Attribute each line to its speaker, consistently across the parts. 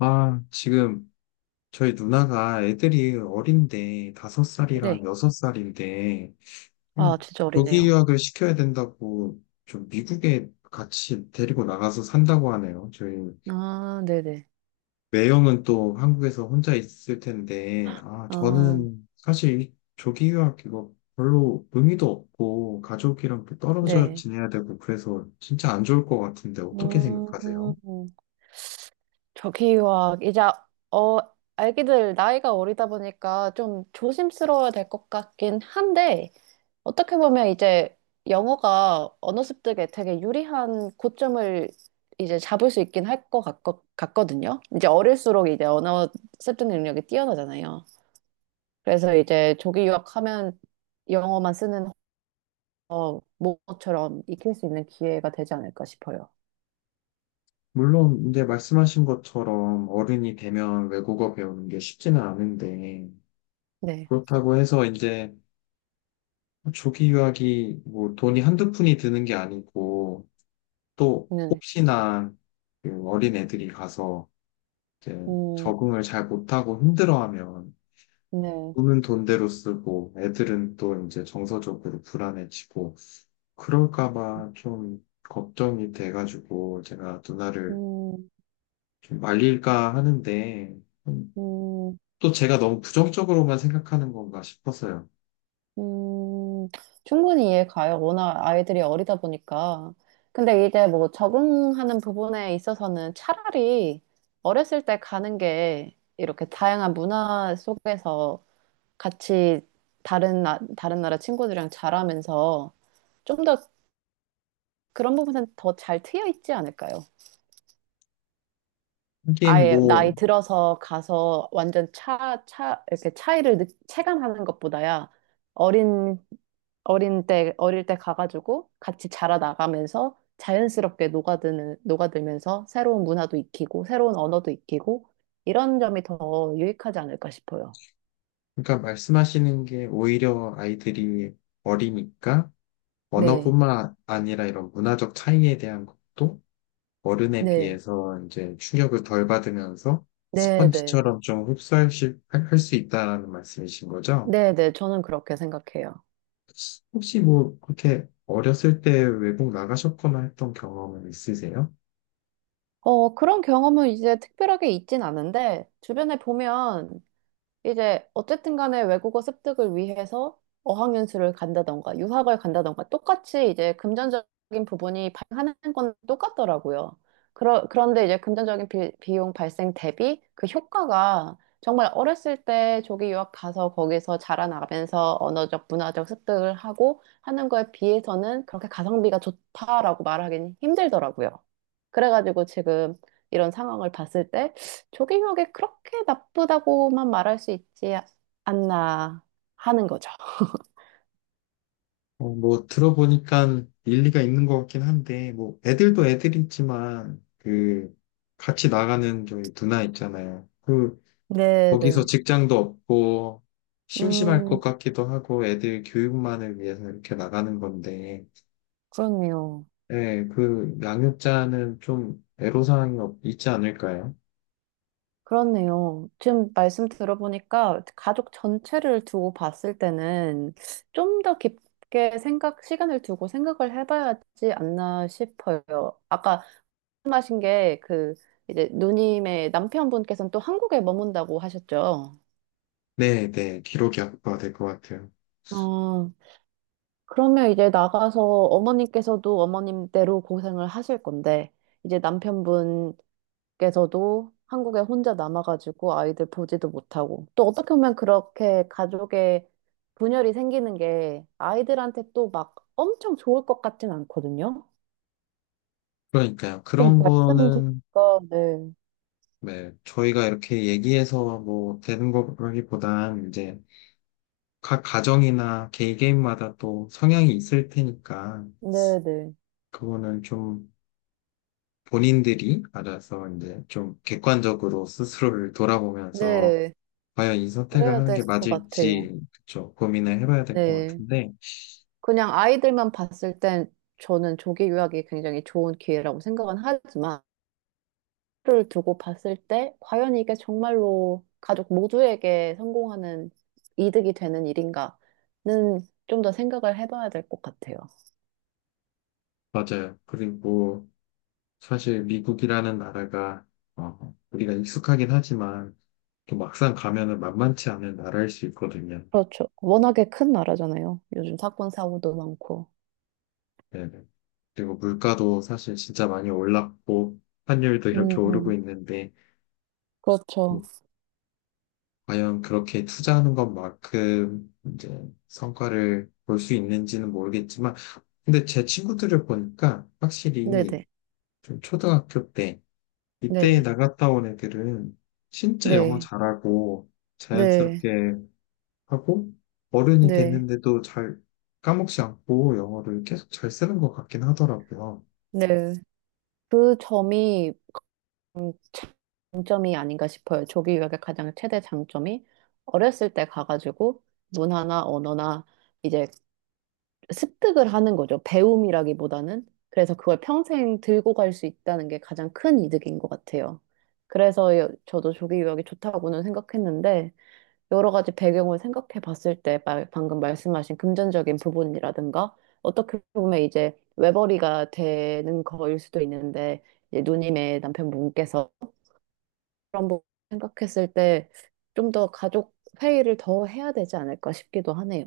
Speaker 1: 아, 지금 저희 누나가 애들이 어린데, 다섯 살이랑
Speaker 2: 네.
Speaker 1: 여섯 살인데, 음,
Speaker 2: 아, 진짜
Speaker 1: 조기
Speaker 2: 어리네요.
Speaker 1: 유학을 시켜야 된다고 좀 미국에 같이 데리고 나가서 산다고 하네요. 저희
Speaker 2: 아, 네네.
Speaker 1: 매형은 또 한국에서 혼자 있을 텐데, 아,
Speaker 2: 아,
Speaker 1: 저는 사실 이 조기 유학 이거 별로 의미도 없고, 가족이랑 또 떨어져
Speaker 2: 네.
Speaker 1: 지내야 되고, 그래서 진짜 안 좋을 것 같은데, 어떻게 생각하세요?
Speaker 2: 음, 저기와 이제, 어, 아기들 나이가 어리다 보니까 좀 조심스러워야 될 것 같긴 한데, 어떻게 보면 이제 영어가 언어 습득에 되게 유리한 고점을 이제 잡을 수 있긴 할 것 같거든요. 이제 어릴수록 이제 언어 습득 능력이 뛰어나잖아요. 그래서 이제 조기 유학하면 영어만 쓰는 모처럼 익힐 수 있는 기회가 되지 않을까 싶어요.
Speaker 1: 물론 이제 말씀하신 것처럼 어른이 되면 외국어 배우는 게 쉽지는 않은데,
Speaker 2: 네,
Speaker 1: 그렇다고 해서 이제 조기 유학이 뭐 돈이 한두 푼이 드는 게 아니고, 또
Speaker 2: 네,
Speaker 1: 혹시나 그 어린 애들이 가서 이제
Speaker 2: 음,
Speaker 1: 적응을 잘 못하고 힘들어하면
Speaker 2: 네,
Speaker 1: 돈은 돈대로 쓰고 애들은 또 이제 정서적으로 불안해지고 그럴까 봐 좀 걱정이 돼가지고 제가 누나를
Speaker 2: 음,
Speaker 1: 좀 말릴까 하는데, 음,
Speaker 2: 음.
Speaker 1: 또 제가 너무 부정적으로만 생각하는 건가 싶었어요.
Speaker 2: 음, 충분히 이해 가요. 워낙 아이들이 어리다 보니까. 근데 이제 뭐 적응하는 부분에 있어서는 차라리 어렸을 때 가는 게 이렇게 다양한 문화 속에서 같이 다른 나라 친구들이랑 자라면서 좀 더 그런 부분은 더 잘 트여 있지 않을까요?
Speaker 1: 하긴
Speaker 2: 아예 나이
Speaker 1: 뭐,
Speaker 2: 들어서 가서 완전 이렇게 차이를 체감하는 것보다야 어린, 어릴 때 가가지고 같이 자라나가면서 자연스럽게 녹아들면서 새로운 문화도 익히고 새로운 언어도 익히고 이런 점이 더 유익하지 않을까 싶어요.
Speaker 1: 그러니까 말씀하시는 게 오히려 아이들이 어리니까
Speaker 2: 네,
Speaker 1: 언어뿐만 아니라 이런 문화적 차이에 대한 것도 어른에
Speaker 2: 네,
Speaker 1: 비해서 이제 충격을 덜 받으면서
Speaker 2: 네, 네.
Speaker 1: 스펀지처럼 좀 흡수할 수, 할수 있다라는 말씀이신 거죠?
Speaker 2: 네, 네. 저는 그렇게 생각해요.
Speaker 1: 혹시 뭐 그렇게 어렸을 때 외국 나가셨거나 했던 경험은 있으세요?
Speaker 2: 그런 경험은 이제 특별하게 있진 않은데 주변에 보면 이제 어쨌든 간에 외국어 습득을 위해서 어학연수를 간다던가 유학을 간다던가 똑같이 이제 금전적인 부분이 발생하는 건 똑같더라고요. 그런데 이제 금전적인 비용 발생 대비 그 효과가 정말 어렸을 때 조기 유학 가서 거기서 자라나면서 언어적, 문화적 습득을 하고 하는 거에 비해서는 그렇게 가성비가 좋다라고 말하기는 힘들더라고요. 그래가지고 지금 이런 상황을 봤을 때 조경혁이 그렇게 나쁘다고만 말할 수 있지 않나 하는 거죠.
Speaker 1: 뭐 들어보니까 일리가 있는 것 같긴 한데 뭐 애들도 애들이지만 그 같이 나가는 저희 누나 있잖아요. 그 거기서
Speaker 2: 네네.
Speaker 1: 직장도 없고 심심할 것
Speaker 2: 음,
Speaker 1: 같기도 하고 애들 교육만을 위해서 이렇게 나가는 건데,
Speaker 2: 그렇네요.
Speaker 1: 네, 그 양육자는 좀 애로사항이 있지 않을까요?
Speaker 2: 그렇네요. 지금 말씀 들어보니까 가족 전체를 두고 봤을 때는 좀 더 깊게 생각, 시간을 두고 생각을 해봐야지 않나 싶어요. 아까 말씀하신 게 그 이제 누님의 남편분께서는 또 한국에 머문다고 하셨죠.
Speaker 1: 네, 네, 기록이 악화가 될 것 같아요.
Speaker 2: 어, 그러면 이제 나가서 어머님께서도 어머님대로 고생을 하실 건데, 이제 남편분께서도 한국에 혼자 남아가지고 아이들 보지도 못하고, 또 어떻게 보면 그렇게 가족의 분열이 생기는 게 아이들한테 또 막 엄청 좋을 것 같진 않거든요?
Speaker 1: 그러니까요.
Speaker 2: 지금
Speaker 1: 그런
Speaker 2: 말씀
Speaker 1: 거는,
Speaker 2: 드니까, 네.
Speaker 1: 네, 저희가 이렇게 얘기해서 뭐 되는 거라기보단 이제 각 가정이나 개인 개인마다 또 성향이 있을 테니까
Speaker 2: 네네.
Speaker 1: 그거는 좀 본인들이 알아서 이제 좀 객관적으로 스스로를 돌아보면서
Speaker 2: 네.
Speaker 1: 과연 이 선택을
Speaker 2: 그래야
Speaker 1: 하는
Speaker 2: 될
Speaker 1: 게
Speaker 2: 것 같아요.
Speaker 1: 맞을지, 그쵸, 고민을 해봐야 될 것
Speaker 2: 네.
Speaker 1: 같은데.
Speaker 2: 그냥 아이들만 봤을 땐 저는 조기 유학이 굉장히 좋은 기회라고 생각은 하지만, 를 두고 봤을 때 과연 이게 정말로 가족 모두에게 성공하는 이득이 되는 일인가는 좀 더 생각을 해봐야 될 것 같아요.
Speaker 1: 맞아요. 그리고 사실 미국이라는 나라가 우리가 익숙하긴 하지만 또 막상 가면은 만만치 않은 나라일 수 있거든요.
Speaker 2: 그렇죠. 워낙에 큰 나라잖아요. 요즘 사건 사고도 많고.
Speaker 1: 네네. 그리고 물가도 사실 진짜 많이 올랐고 환율도
Speaker 2: 음,
Speaker 1: 이렇게 오르고
Speaker 2: 음.
Speaker 1: 있는데
Speaker 2: 그렇죠.
Speaker 1: 과연 그렇게 투자하는 것만큼 이제 성과를 볼 수 있는지는 모르겠지만, 근데 제 친구들을 보니까 확실히
Speaker 2: 네네.
Speaker 1: 좀 초등학교 때, 이때
Speaker 2: 네.
Speaker 1: 나갔다 온 애들은 진짜 영어
Speaker 2: 네.
Speaker 1: 잘하고
Speaker 2: 네.
Speaker 1: 자연스럽게 하고 어른이
Speaker 2: 네.
Speaker 1: 됐는데도 잘 까먹지 않고 영어를 계속 잘 쓰는 것 같긴 하더라고요.
Speaker 2: 네. 그 점이 음, 장점이 아닌가 싶어요. 조기 유학의 가장 최대 장점이 어렸을 때 가가지고 문화나 언어나 이제 습득을 하는 거죠. 배움이라기보다는. 그래서 그걸 평생 들고 갈 수 있다는 게 가장 큰 이득인 것 같아요. 그래서 저도 조기 유학이 좋다고는 생각했는데, 여러 가지 배경을 생각해 봤을 때, 방금 말씀하신 금전적인 부분이라든가, 어떻게 보면 이제 외벌이가 되는 거일 수도 있는데, 이제 누님의 남편분께서 그런 부분 생각했을 때, 좀 더 가족 회의를 더 해야 되지 않을까 싶기도 하네요.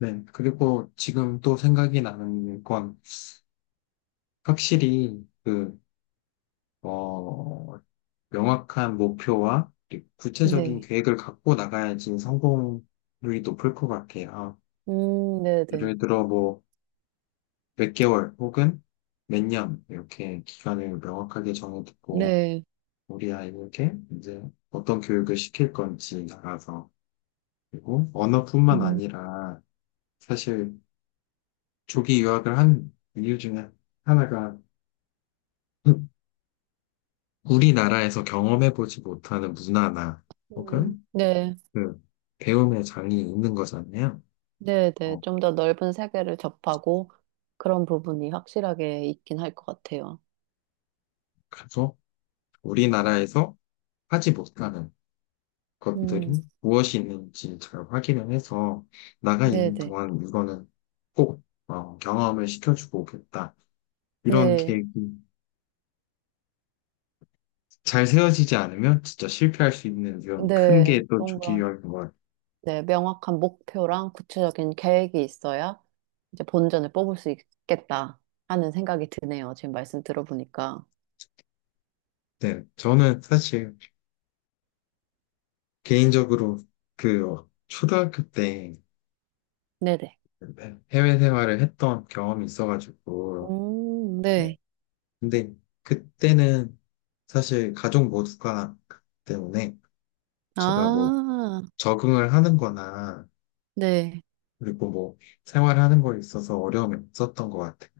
Speaker 1: 네. 그리고 지금 또 생각이 나는 건 확실히 그, 어, 명확한 목표와 구체적인
Speaker 2: 네.
Speaker 1: 계획을 갖고 나가야지 성공률이 높을 것 같아요. 아,
Speaker 2: 네네.
Speaker 1: 예를 들어 뭐 몇 개월 혹은 몇 년 이렇게 기간을 명확하게 정해두고
Speaker 2: 네.
Speaker 1: 우리 아이에게 이제 어떤 교육을 시킬 건지 나가서, 그리고 언어뿐만
Speaker 2: 음,
Speaker 1: 아니라 사실 조기 유학을 한 이유 중에 하나가 우리나라에서 경험해보지 못하는 문화나 혹은
Speaker 2: 네,
Speaker 1: 그 배움의 장이 있는 거잖아요.
Speaker 2: 네, 네.
Speaker 1: 어,
Speaker 2: 좀 더 넓은 세계를 접하고 그런 부분이 확실하게 있긴 할 것 같아요.
Speaker 1: 가서 우리나라에서 하지 못하는
Speaker 2: 음,
Speaker 1: 것들이 무엇이 있는지 잘 확인을 해서 나가
Speaker 2: 네,
Speaker 1: 있는
Speaker 2: 네.
Speaker 1: 동안 이거는 꼭, 경험을 시켜주고 오겠다. 이런
Speaker 2: 네,
Speaker 1: 계획이 잘 세워지지 않으면 진짜 실패할 수 있는 이런 큰
Speaker 2: 네.
Speaker 1: 게 또
Speaker 2: 뭔가,
Speaker 1: 조기유학인 것 같아요.
Speaker 2: 네, 명확한 목표랑 구체적인 계획이 있어야 이제 본전을 뽑을 수 있겠다 하는 생각이 드네요. 지금 말씀 들어보니까.
Speaker 1: 네, 저는 사실 개인적으로 그 초등학교 때
Speaker 2: 네네.
Speaker 1: 해외 생활을 했던 경험이 있어가지고, 네.
Speaker 2: 네.
Speaker 1: 근데 그때는 사실 가족 모두가 때문에 제가 뭐
Speaker 2: 아,
Speaker 1: 적응을 하는 거나
Speaker 2: 네.
Speaker 1: 그리고 뭐 생활하는 거에 있어서 어려움이 없었던 것 같아요.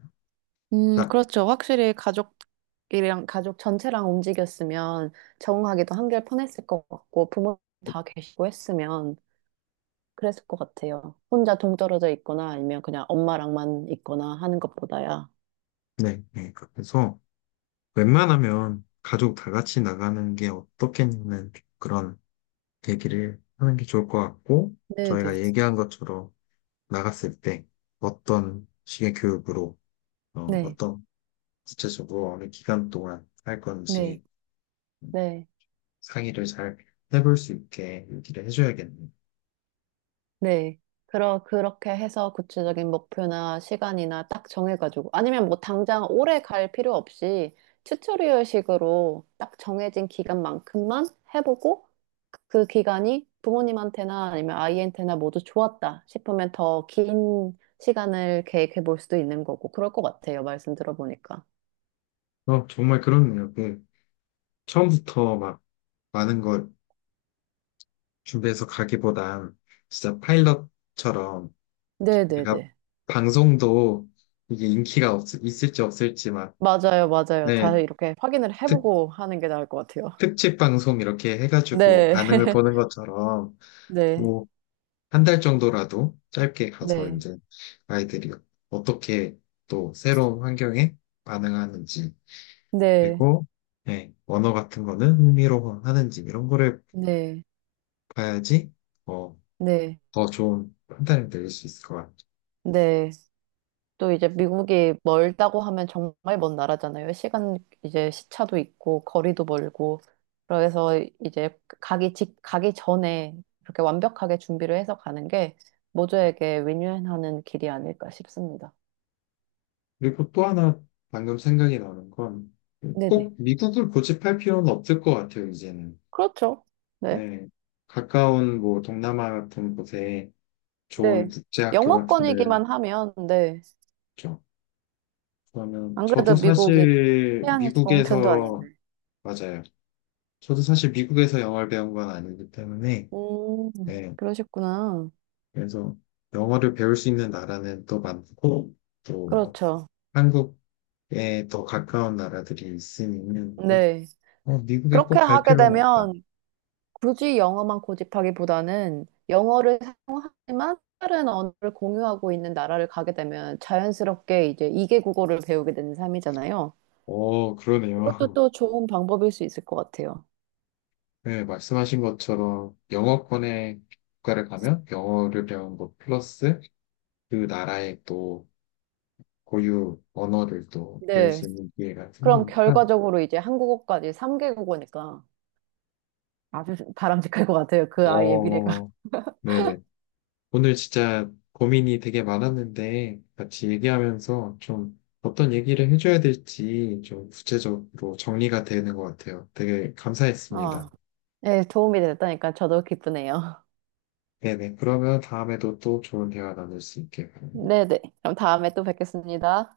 Speaker 1: 그러니까,
Speaker 2: 그렇죠. 확실히 가족이랑 가족 전체랑 움직였으면 적응하기도 한결 편했을 것 같고 부모 다 계시고 했으면 그랬을 것 같아요. 혼자 동떨어져 있거나 아니면 그냥 엄마랑만 있거나 하는 것보다야.
Speaker 1: 네, 네. 그래서 웬만하면 가족 다 같이 나가는 게 어떻겠냐는 그런 얘기를 하는 게 좋을 것 같고, 저희가
Speaker 2: 네네.
Speaker 1: 얘기한 것처럼 나갔을 때 어떤 식의 교육으로,
Speaker 2: 네,
Speaker 1: 어떤 구체적으로 어느 기간 동안 할
Speaker 2: 네,
Speaker 1: 건지
Speaker 2: 네.
Speaker 1: 상의를 잘 해볼 수 있게 얘기를 해줘야겠네요.
Speaker 2: 네. 그렇게 해서 구체적인 목표나 시간이나 딱 정해가지고, 아니면 뭐 당장 오래 갈 필요 없이 튜토리얼식으로 딱 정해진 기간만큼만 해보고, 그 기간이 부모님한테나 아니면 아이한테나 모두 좋았다 싶으면 더 긴 시간을 계획해 볼 수도 있는 거고, 그럴 것 같아요. 말씀 들어보니까.
Speaker 1: 어, 정말 그렇네요. 그 처음부터 막 많은 걸 준비해서 가기보단 진짜 파일럿처럼, 우리가
Speaker 2: 네네네.
Speaker 1: 방송도 이게 인기가 있을지 없을지 막,
Speaker 2: 맞아요, 맞아요.
Speaker 1: 네,
Speaker 2: 다 이렇게 확인을
Speaker 1: 특,
Speaker 2: 해보고 하는 게 나을 것 같아요.
Speaker 1: 특집 방송 이렇게 해가지고
Speaker 2: 네.
Speaker 1: 반응을 보는 것처럼
Speaker 2: 네.
Speaker 1: 뭐 한 달 정도라도 짧게 가서
Speaker 2: 네.
Speaker 1: 이제 아이들이 어떻게 또 새로운 환경에 반응하는지,
Speaker 2: 네.
Speaker 1: 그리고, 네, 언어 같은 거는 흥미로워 하는지 이런 거를
Speaker 2: 네.
Speaker 1: 봐야지 어,
Speaker 2: 네,
Speaker 1: 더 좋은 판단을 내릴 수 있을 것 같아요.
Speaker 2: 네. 또 이제 미국이 멀다고 하면 정말 먼 나라잖아요. 시간 이제 시차도 있고 거리도 멀고 그래서 이제 가기 전에 그렇게 완벽하게 준비를 해서 가는 게 모두에게 윈윈하는 길이 아닐까 싶습니다.
Speaker 1: 그리고 또 하나 방금 생각이 나는 건
Speaker 2: 네네.
Speaker 1: 꼭 미국을 고집할 필요는 없을 것 같아요, 이제는.
Speaker 2: 그렇죠. 네.
Speaker 1: 예. 가까운 뭐 동남아 같은 곳에 좋은
Speaker 2: 네.
Speaker 1: 국제학교 같은 데를
Speaker 2: 영어권이기만 하면 네.
Speaker 1: 있죠. 그러면
Speaker 2: 안
Speaker 1: 저도
Speaker 2: 그래도 미국이
Speaker 1: 사실
Speaker 2: 치안이 좋은 편도
Speaker 1: 미국에서,
Speaker 2: 아닌데.
Speaker 1: 맞아요, 저도 사실 미국에서 영어를 배운 건 아니기 때문에.
Speaker 2: 음,
Speaker 1: 예.
Speaker 2: 그러셨구나.
Speaker 1: 그래서 영어를 배울 수 있는 나라는 또 많고 또
Speaker 2: 그렇죠.
Speaker 1: 한국에 더 가까운 나라들이 있으니 꼭,
Speaker 2: 네.
Speaker 1: 미국에 꼭
Speaker 2: 그렇게
Speaker 1: 갈
Speaker 2: 하게
Speaker 1: 필요는 없다.
Speaker 2: 되면 굳이 영어만 고집하기보다는 영어를 사용하지만 다른 언어를 공유하고 있는 나라를 가게 되면 자연스럽게 이제 2개 국어를 배우게 되는 삶이잖아요.
Speaker 1: 어,
Speaker 2: 그것도
Speaker 1: 그러네요.
Speaker 2: 또 좋은 방법일 수 있을 것 같아요.
Speaker 1: 네, 말씀하신 것처럼 영어권의 국가를 가면 영어를 배운 것 플러스 그 나라의 또 고유 언어를 또 배울
Speaker 2: 네.
Speaker 1: 수 있는 기회가
Speaker 2: 그럼
Speaker 1: 생기니까,
Speaker 2: 결과적으로 이제 한국어까지 3개 국어니까 아주 바람직할 것 같아요. 그 아이의 미래가.
Speaker 1: 어, 네네. 오늘 진짜 고민이 되게 많았는데 같이 얘기하면서 좀 어떤 얘기를 해줘야 될지 좀 구체적으로 정리가 되는 것 같아요. 되게
Speaker 2: 어,
Speaker 1: 감사했습니다.
Speaker 2: 네, 도움이 됐다니까 저도 기쁘네요.
Speaker 1: 네네. 그러면 다음에도 또 좋은 대화 나눌 수 있게 바랍니다.
Speaker 2: 네네. 그럼 다음에 또 뵙겠습니다.